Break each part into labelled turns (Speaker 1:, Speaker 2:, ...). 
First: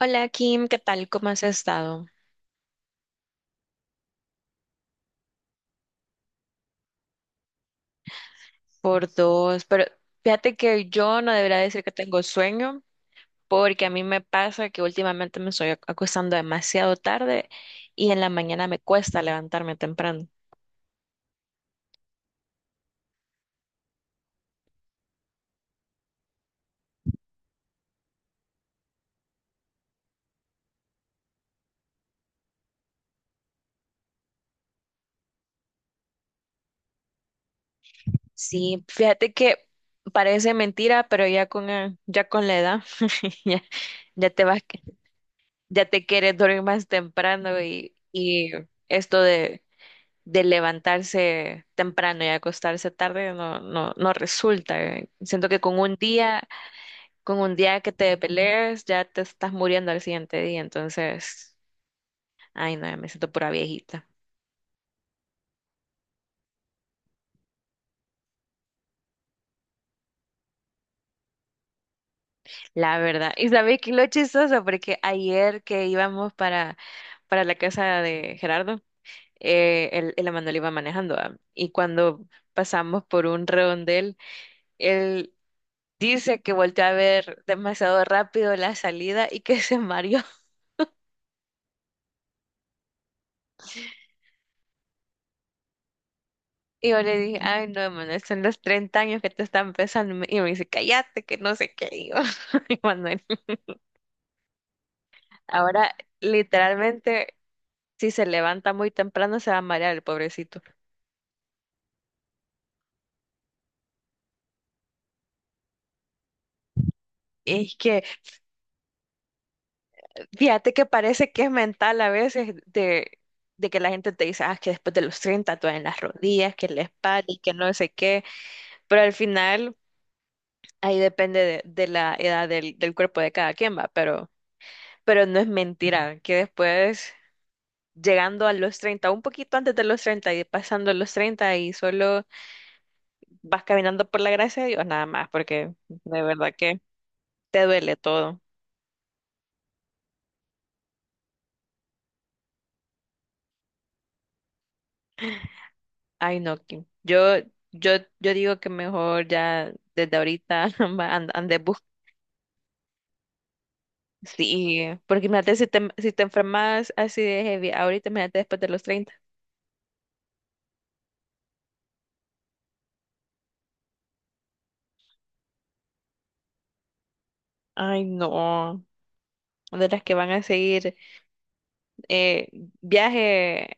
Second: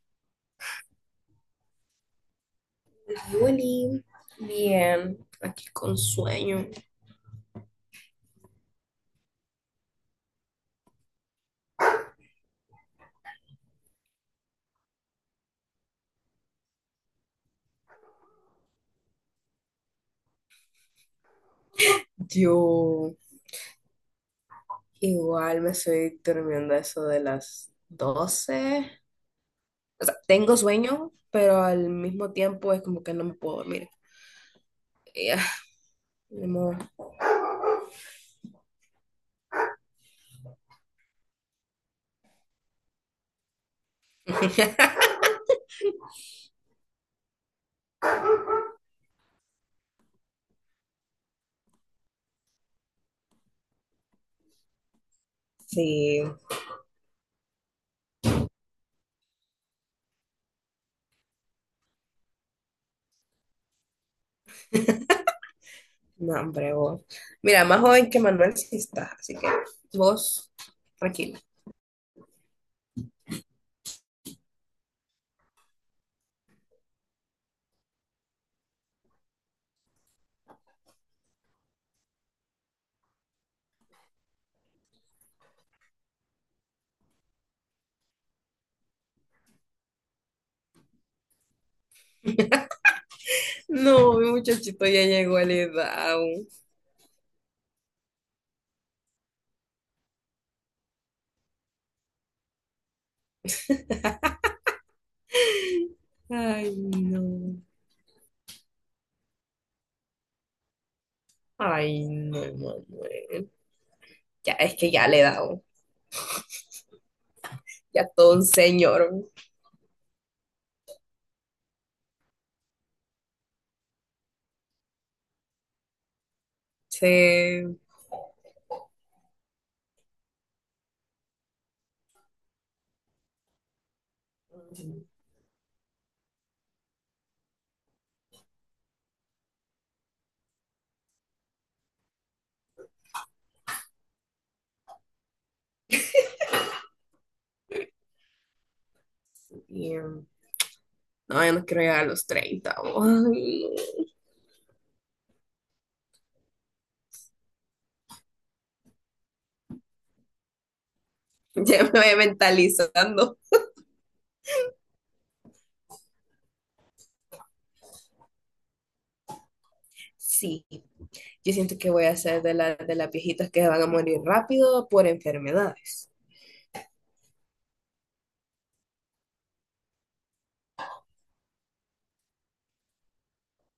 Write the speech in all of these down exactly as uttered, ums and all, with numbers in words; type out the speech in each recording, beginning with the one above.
Speaker 1: Hola Kim, ¿qué tal? ¿Cómo has estado?
Speaker 2: Ay, Oli, bien, aquí con sueño.
Speaker 1: Por dos, pero fíjate que yo no debería decir que tengo sueño, porque a mí me pasa que últimamente me estoy ac- acostando demasiado tarde y en la mañana me cuesta levantarme temprano.
Speaker 2: Yo igual me estoy durmiendo a eso de las doce. O sea, tengo sueño, pero al mismo tiempo es como que no me puedo dormir. ya ni modo.
Speaker 1: Sí, fíjate que parece mentira, pero ya con, eh, ya con la edad ya, ya te vas, ya te quieres dormir más temprano y, y esto de de levantarse temprano y acostarse tarde no, no, no resulta. eh. Siento que con un
Speaker 2: Sí,
Speaker 1: día, con un día que te pelees, ya te estás muriendo al siguiente día. Entonces, ay no, ya me siento pura viejita.
Speaker 2: no, hombre, vos. Mira, más joven que Manuel sí estás, así que vos, tranquila.
Speaker 1: La verdad. Y sabes que lo chistoso, porque ayer que íbamos para, para la casa de Gerardo, eh, el, el Emanuel iba manejando, ah, y cuando pasamos por un redondel, él dice que volteó a ver demasiado rápido la salida y que se mareó.
Speaker 2: No, mi muchachito ya llegó a la edad.
Speaker 1: Y yo le dije: "Ay, no, Manuel, son los treinta años que te están pesando". Y me y me dice: "Cállate", que no sé qué. Y yo, "Ay, Manuel, ahora
Speaker 2: Ay, no.
Speaker 1: literalmente, si se levanta muy temprano, se va a marear el pobrecito".
Speaker 2: Ay, no, Manuel. Ya, es que ya le he dado.
Speaker 1: Y es que,
Speaker 2: ya todo un señor.
Speaker 1: fíjate que parece que es mental a veces de, de que la gente te dice, ah, que después de los treinta te en las rodillas, que la espalda, y que no
Speaker 2: Sí.
Speaker 1: sé qué. Pero al final, ahí depende de, de la edad del, del cuerpo de cada quien, va. Pero, pero no es mentira, que después, llegando a los treinta, un poquito antes de los treinta y pasando los treinta y solo vas caminando por la gracia de Dios nada más, porque de verdad que te duele todo.
Speaker 2: um, No, yo no quiero llegar a los treinta. Ay,
Speaker 1: Ay, no, Kim. Yo, yo, yo digo que mejor ya desde ahorita va, and- ande
Speaker 2: no.
Speaker 1: bus,
Speaker 2: Ya me voy mentalizando.
Speaker 1: Sí, porque imagínate si te, si te enfermas así de heavy, ahorita imagínate después de los treinta.
Speaker 2: Sí, yo siento que voy a ser de, la, de las viejitas que van a morir rápido por enfermedades.
Speaker 1: Ay, no. De las que van a seguir eh, viaje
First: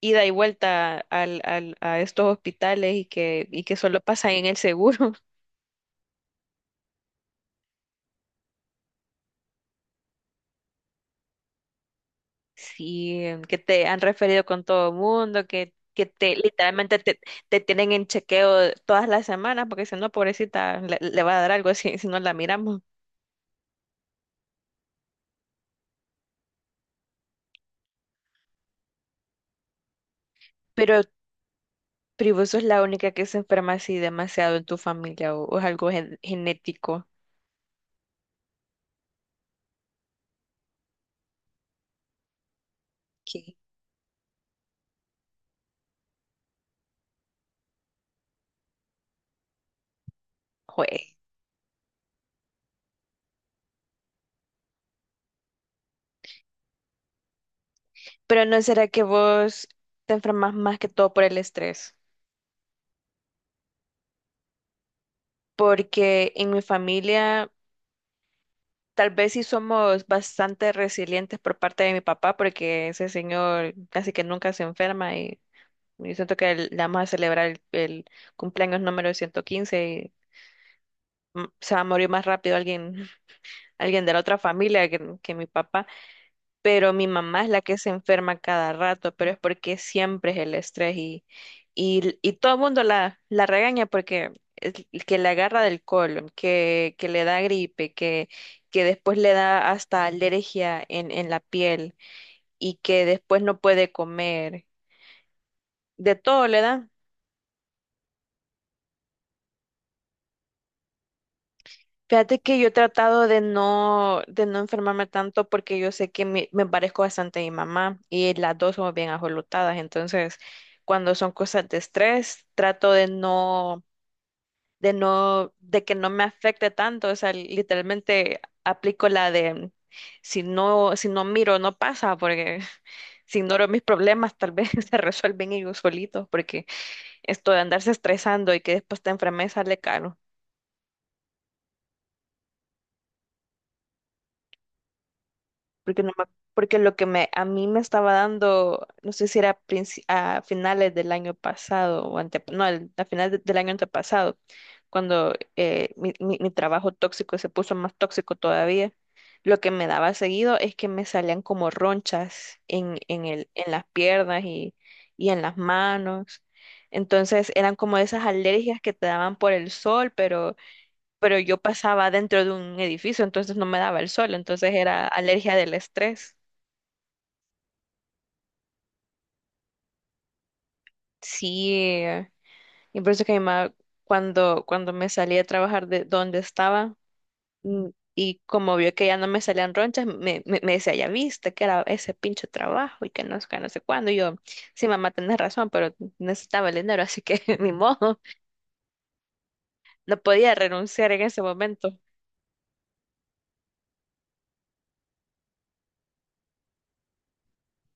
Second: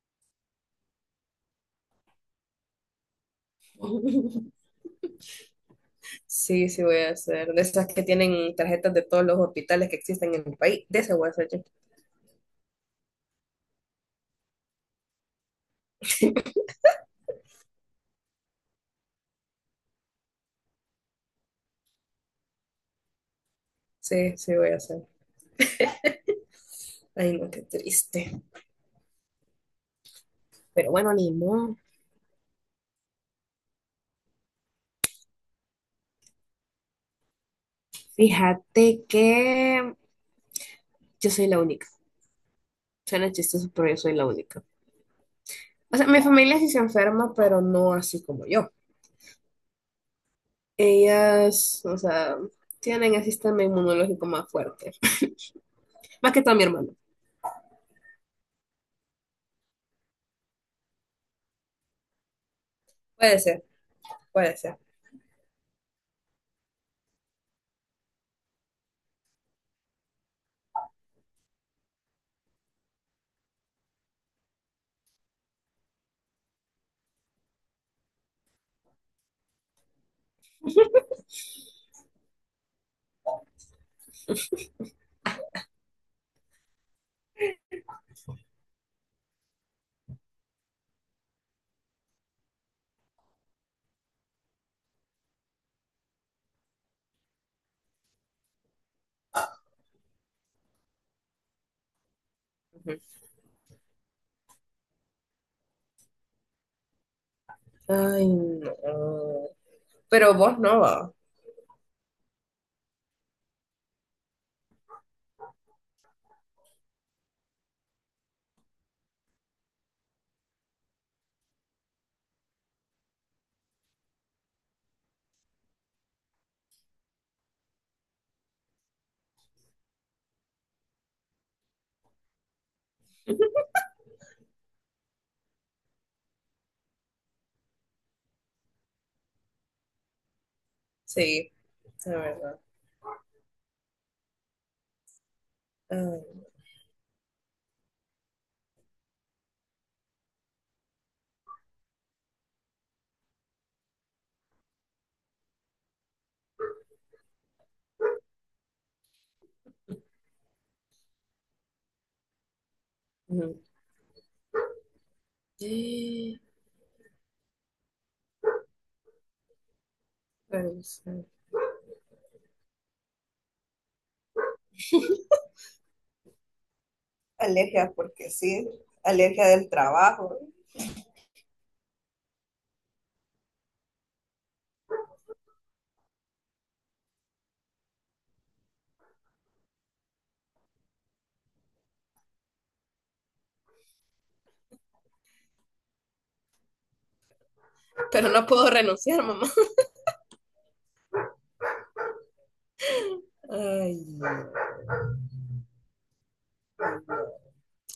Speaker 1: ida y vuelta al, al- a estos hospitales y que, y que solo pasan en el seguro.
Speaker 2: Sí, sí voy a ser. De esas que tienen tarjetas de todos los hospitales que existen en el país. De esas voy a ser yo.
Speaker 1: Sí, em, que te han referido con todo el mundo, que, que te literalmente te, te tienen en chequeo todas las semanas, porque si no, pobrecita, le, le va a dar algo si, si no la miramos.
Speaker 2: Sí, sí voy a ser. Ay, no, qué triste. Pero
Speaker 1: Pero,
Speaker 2: bueno, ni modo.
Speaker 1: pero vos sos la única que se enferma así demasiado en tu familia o, o es algo gen- genético.
Speaker 2: Fíjate que yo soy la única. Suena
Speaker 1: Que,
Speaker 2: chistoso, pero yo soy la única. O sea, mi familia sí se enferma, pero no así como yo.
Speaker 1: jue-
Speaker 2: Ellas, o sea, tienen el sistema inmunológico más fuerte. Más que todo mi hermano.
Speaker 1: Pero no será que vos te enfermas más que todo por el estrés,
Speaker 2: Puede ser, puede ser.
Speaker 1: porque en mi familia tal vez sí somos bastante resilientes por parte de mi papá, porque ese señor casi que nunca se enferma y yo siento que el- le vamos a celebrar el, el cumpleaños número ciento quince y mm, se va a morir más rápido alguien, alguien de la otra familia que, que mi papá. Pero mi mamá es la que se enferma cada rato, pero es porque siempre es el estrés y, y, y todo el mundo la, la regaña porque es el que le agarra del colon, que, que le da gripe, que, que después le da hasta alergia en, en la piel y
Speaker 2: Ujú.
Speaker 1: que después no puede comer, de todo le da.
Speaker 2: Ay, no. Pero vos no, va.
Speaker 1: Fíjate que yo he tratado de no, de no enfermarme tanto porque yo sé que me, me parezco bastante a mi mamá y las dos somos bien ajolotadas. Entonces, cuando son cosas de estrés, trato de no, de no, de que no me afecte tanto. O sea, literalmente aplico la de si no, si no miro, no pasa, porque si ignoro mis problemas, tal vez se resuelven ellos solitos, porque esto de andarse estresando y que después te enfermes sale caro.
Speaker 2: Sí, la verdad.
Speaker 1: Porque no
Speaker 2: Ay,
Speaker 1: me- porque lo que me a mí me estaba dando, no sé si era princi- a finales del año pasado o ante, no, el- a finales de- del año antepasado, cuando eh, mi, mi- mi trabajo tóxico se puso más tóxico todavía. Lo que me daba seguido es que me salían como ronchas en, en
Speaker 2: no.
Speaker 1: el,
Speaker 2: Ujú.
Speaker 1: en las piernas y, y en las
Speaker 2: Eh,
Speaker 1: manos. Entonces eran como esas alergias que te daban por el sol, pero
Speaker 2: Renunciar.
Speaker 1: pero yo pasaba dentro de un edificio, entonces no me daba el sol, entonces era alergia del estrés.
Speaker 2: Alergia porque sí, alergia del trabajo.
Speaker 1: Sí, eh, y por eso que mi mamá, cuando, cuando me salí a trabajar de donde estaba, mm, y como vio que ya no me salían ronchas, me, me, me decía, ya viste que era ese pinche trabajo y que no, sé qué, no sé cuándo. Y yo, sí, mamá, tenés razón, pero necesitaba el dinero, así que ni modo,
Speaker 2: Pero no puedo renunciar, mamá.
Speaker 1: no podía renunciar en ese momento.
Speaker 2: Ay, no.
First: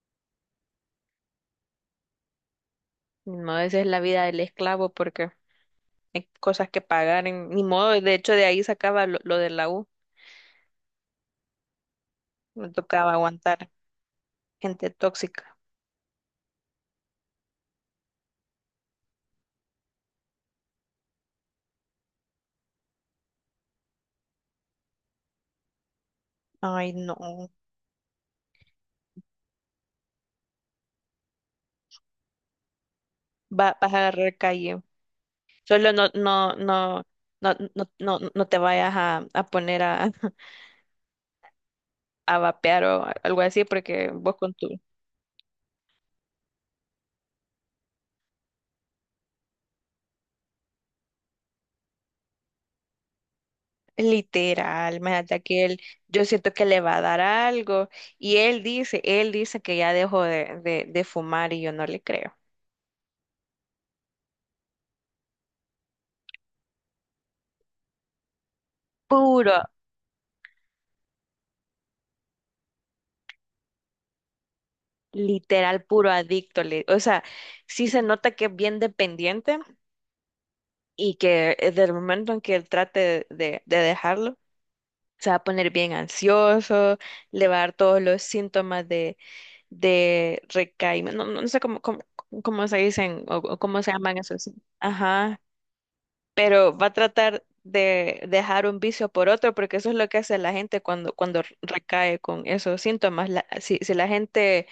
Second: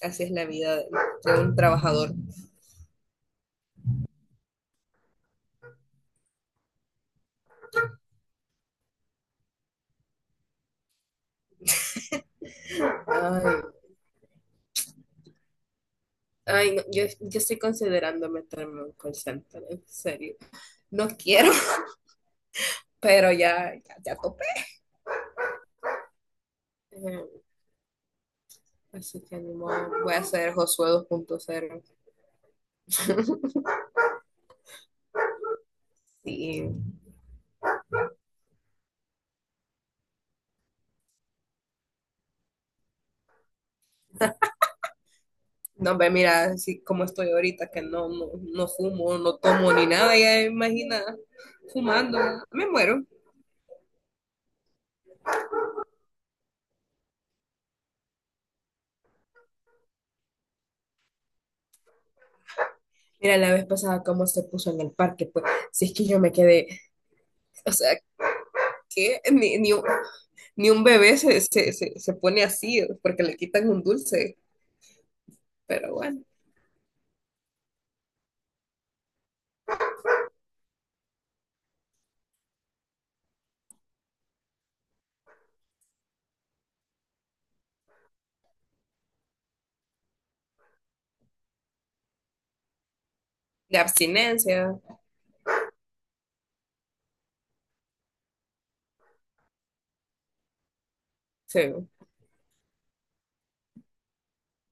Speaker 2: así es la vida de de un trabajador.
Speaker 1: No, esa es la vida del esclavo, porque hay cosas que pagar, en- ni modo, de hecho de ahí sacaba lo, lo de la U, me tocaba
Speaker 2: Ay,
Speaker 1: aguantar gente tóxica.
Speaker 2: Ay, no, yo, yo estoy considerando meterme en un call center, en serio. No quiero, pero ya, ya, ya topé.
Speaker 1: Ay,
Speaker 2: Eh,
Speaker 1: no,
Speaker 2: Así que ni modo, voy a hacer Josué dos punto cero.
Speaker 1: va, vas a agarrar calle. Solo no, no,
Speaker 2: Sí,
Speaker 1: no, no, no, no, no te vayas a, a poner a, a vapear o algo así, porque vos con tu
Speaker 2: no ve, mira, así como estoy ahorita, que no, no, no fumo, no tomo ni nada, ya imagina, fumando, me muero.
Speaker 1: literal, imagínate que él, yo siento que le va a dar algo, y él dice, él dice que ya dejó de, de, de fumar y yo no le creo.
Speaker 2: Mira, la vez pasada cómo se puso en el parque, pues, si es que yo me quedé, o sea, que ni,
Speaker 1: Puro
Speaker 2: ni, un- ni un bebé se, se, se, se pone así, porque le quitan un dulce,
Speaker 1: literal,
Speaker 2: pero
Speaker 1: puro
Speaker 2: bueno.
Speaker 1: adicto. li- O sea, sí se nota que es bien dependiente y que eh, del momento en que él trate de, de dejarlo, se va a poner bien ansioso, le va a dar todos los síntomas de, de recaimiento. No, no sé cómo, cómo, cómo se dicen o, o
Speaker 2: De
Speaker 1: cómo se llaman esos. Sí.
Speaker 2: abstinencia.
Speaker 1: Ajá, pero va a tratar de dejar un vicio por otro, porque eso es lo que hace la gente cuando, cuando
Speaker 2: Sí,
Speaker 1: recae con esos síntomas. La- si, si la gente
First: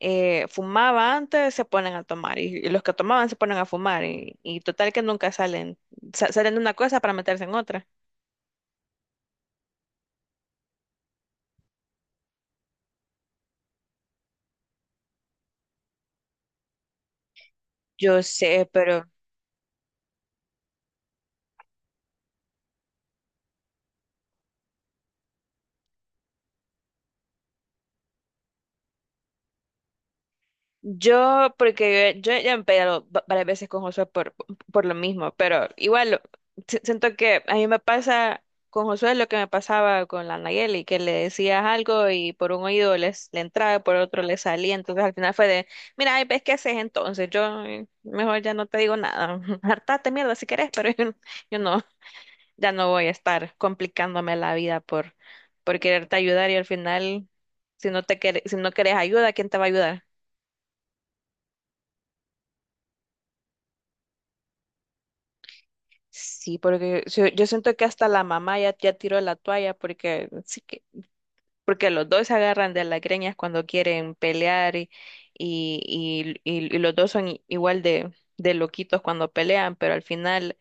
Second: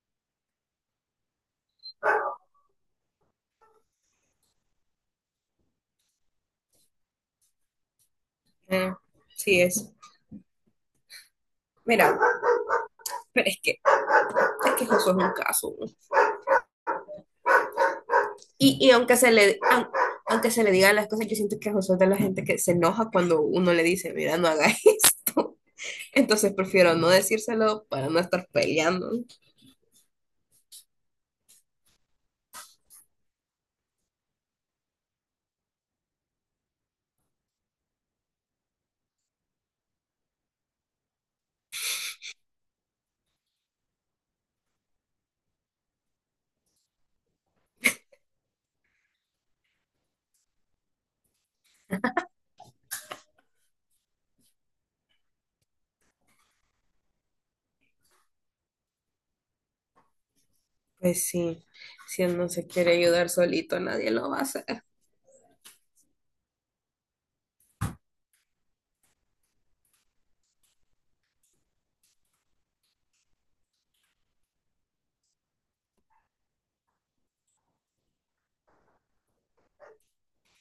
Speaker 1: eh, fumaba antes, se ponen a tomar, y, y los que tomaban se ponen a fumar, y, y total que nunca salen, sa- salen de una cosa para meterse en otra.
Speaker 2: eh, sí es. Mira, pero es que, es que Josué es un caso.
Speaker 1: Yo sé,
Speaker 2: Y, y
Speaker 1: pero
Speaker 2: aunque se le, aun- aunque se le digan las cosas, yo siento que Josué es de la gente que se enoja cuando uno le dice, mira, no haga esto. Entonces prefiero no decírselo para no estar peleando.
Speaker 1: Yo, porque yo, yo ya me he peleado va- varias veces con Josué por, por lo mismo, pero igual si- siento que a mí me pasa con Josué lo que me pasaba con la Nayeli, que le decías algo y por un oído les, le entraba, por otro le salía. Entonces al final fue de: "Mira, ay, ves qué haces entonces, yo, eh, mejor ya no te digo nada, hartate mierda si querés, pero yo, yo no, ya no voy a estar complicándome la vida por, por quererte ayudar y al final, si no te quer- si no querés ayuda, ¿quién te va a ayudar?"
Speaker 2: Pues sí, si él no se quiere ayudar solito, nadie lo va a hacer.
Speaker 1: Sí, porque yo, yo siento que hasta la mamá ya, ya tiró la toalla porque sí que, porque los dos se agarran de las greñas cuando quieren pelear y, y, y, y- y los dos son i- igual de, de loquitos cuando pelean, pero al final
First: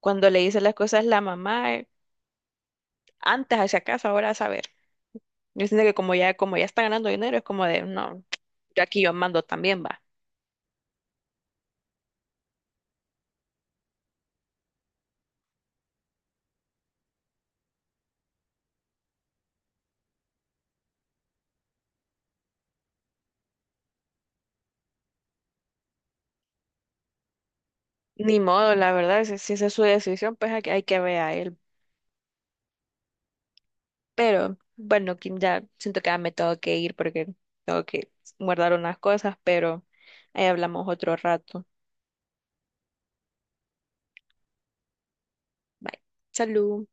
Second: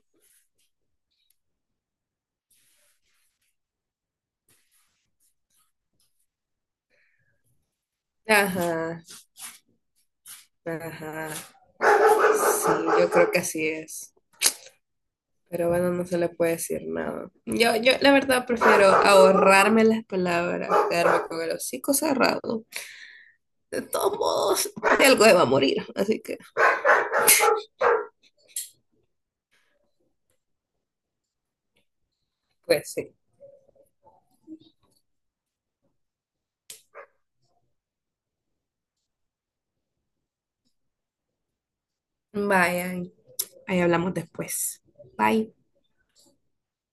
Speaker 1: cuando le dice las cosas la mamá, eh, antes hacia acaso, ahora a saber. Yo siento que como ya, como ya está ganando dinero, es como de no, yo aquí
Speaker 2: Ajá,
Speaker 1: yo mando también va.
Speaker 2: ajá. Sí, yo creo que así es. Pero bueno, no se le puede decir nada. Yo, yo la verdad prefiero ahorrarme las palabras, quedarme con el hocico cerrado. De todos modos, de algo se va a morir, así que
Speaker 1: Ni modo, la verdad, si, si esa es su decisión, pues hay, que- hay que ver a él.
Speaker 2: pues sí.
Speaker 1: Pero bueno, Kim, ya siento que ya me tengo que ir porque tengo que guardar unas cosas, pero ahí hablamos otro rato.
Speaker 2: Vayan, ahí hablamos después. Bye.
Speaker 1: Bye. Salud.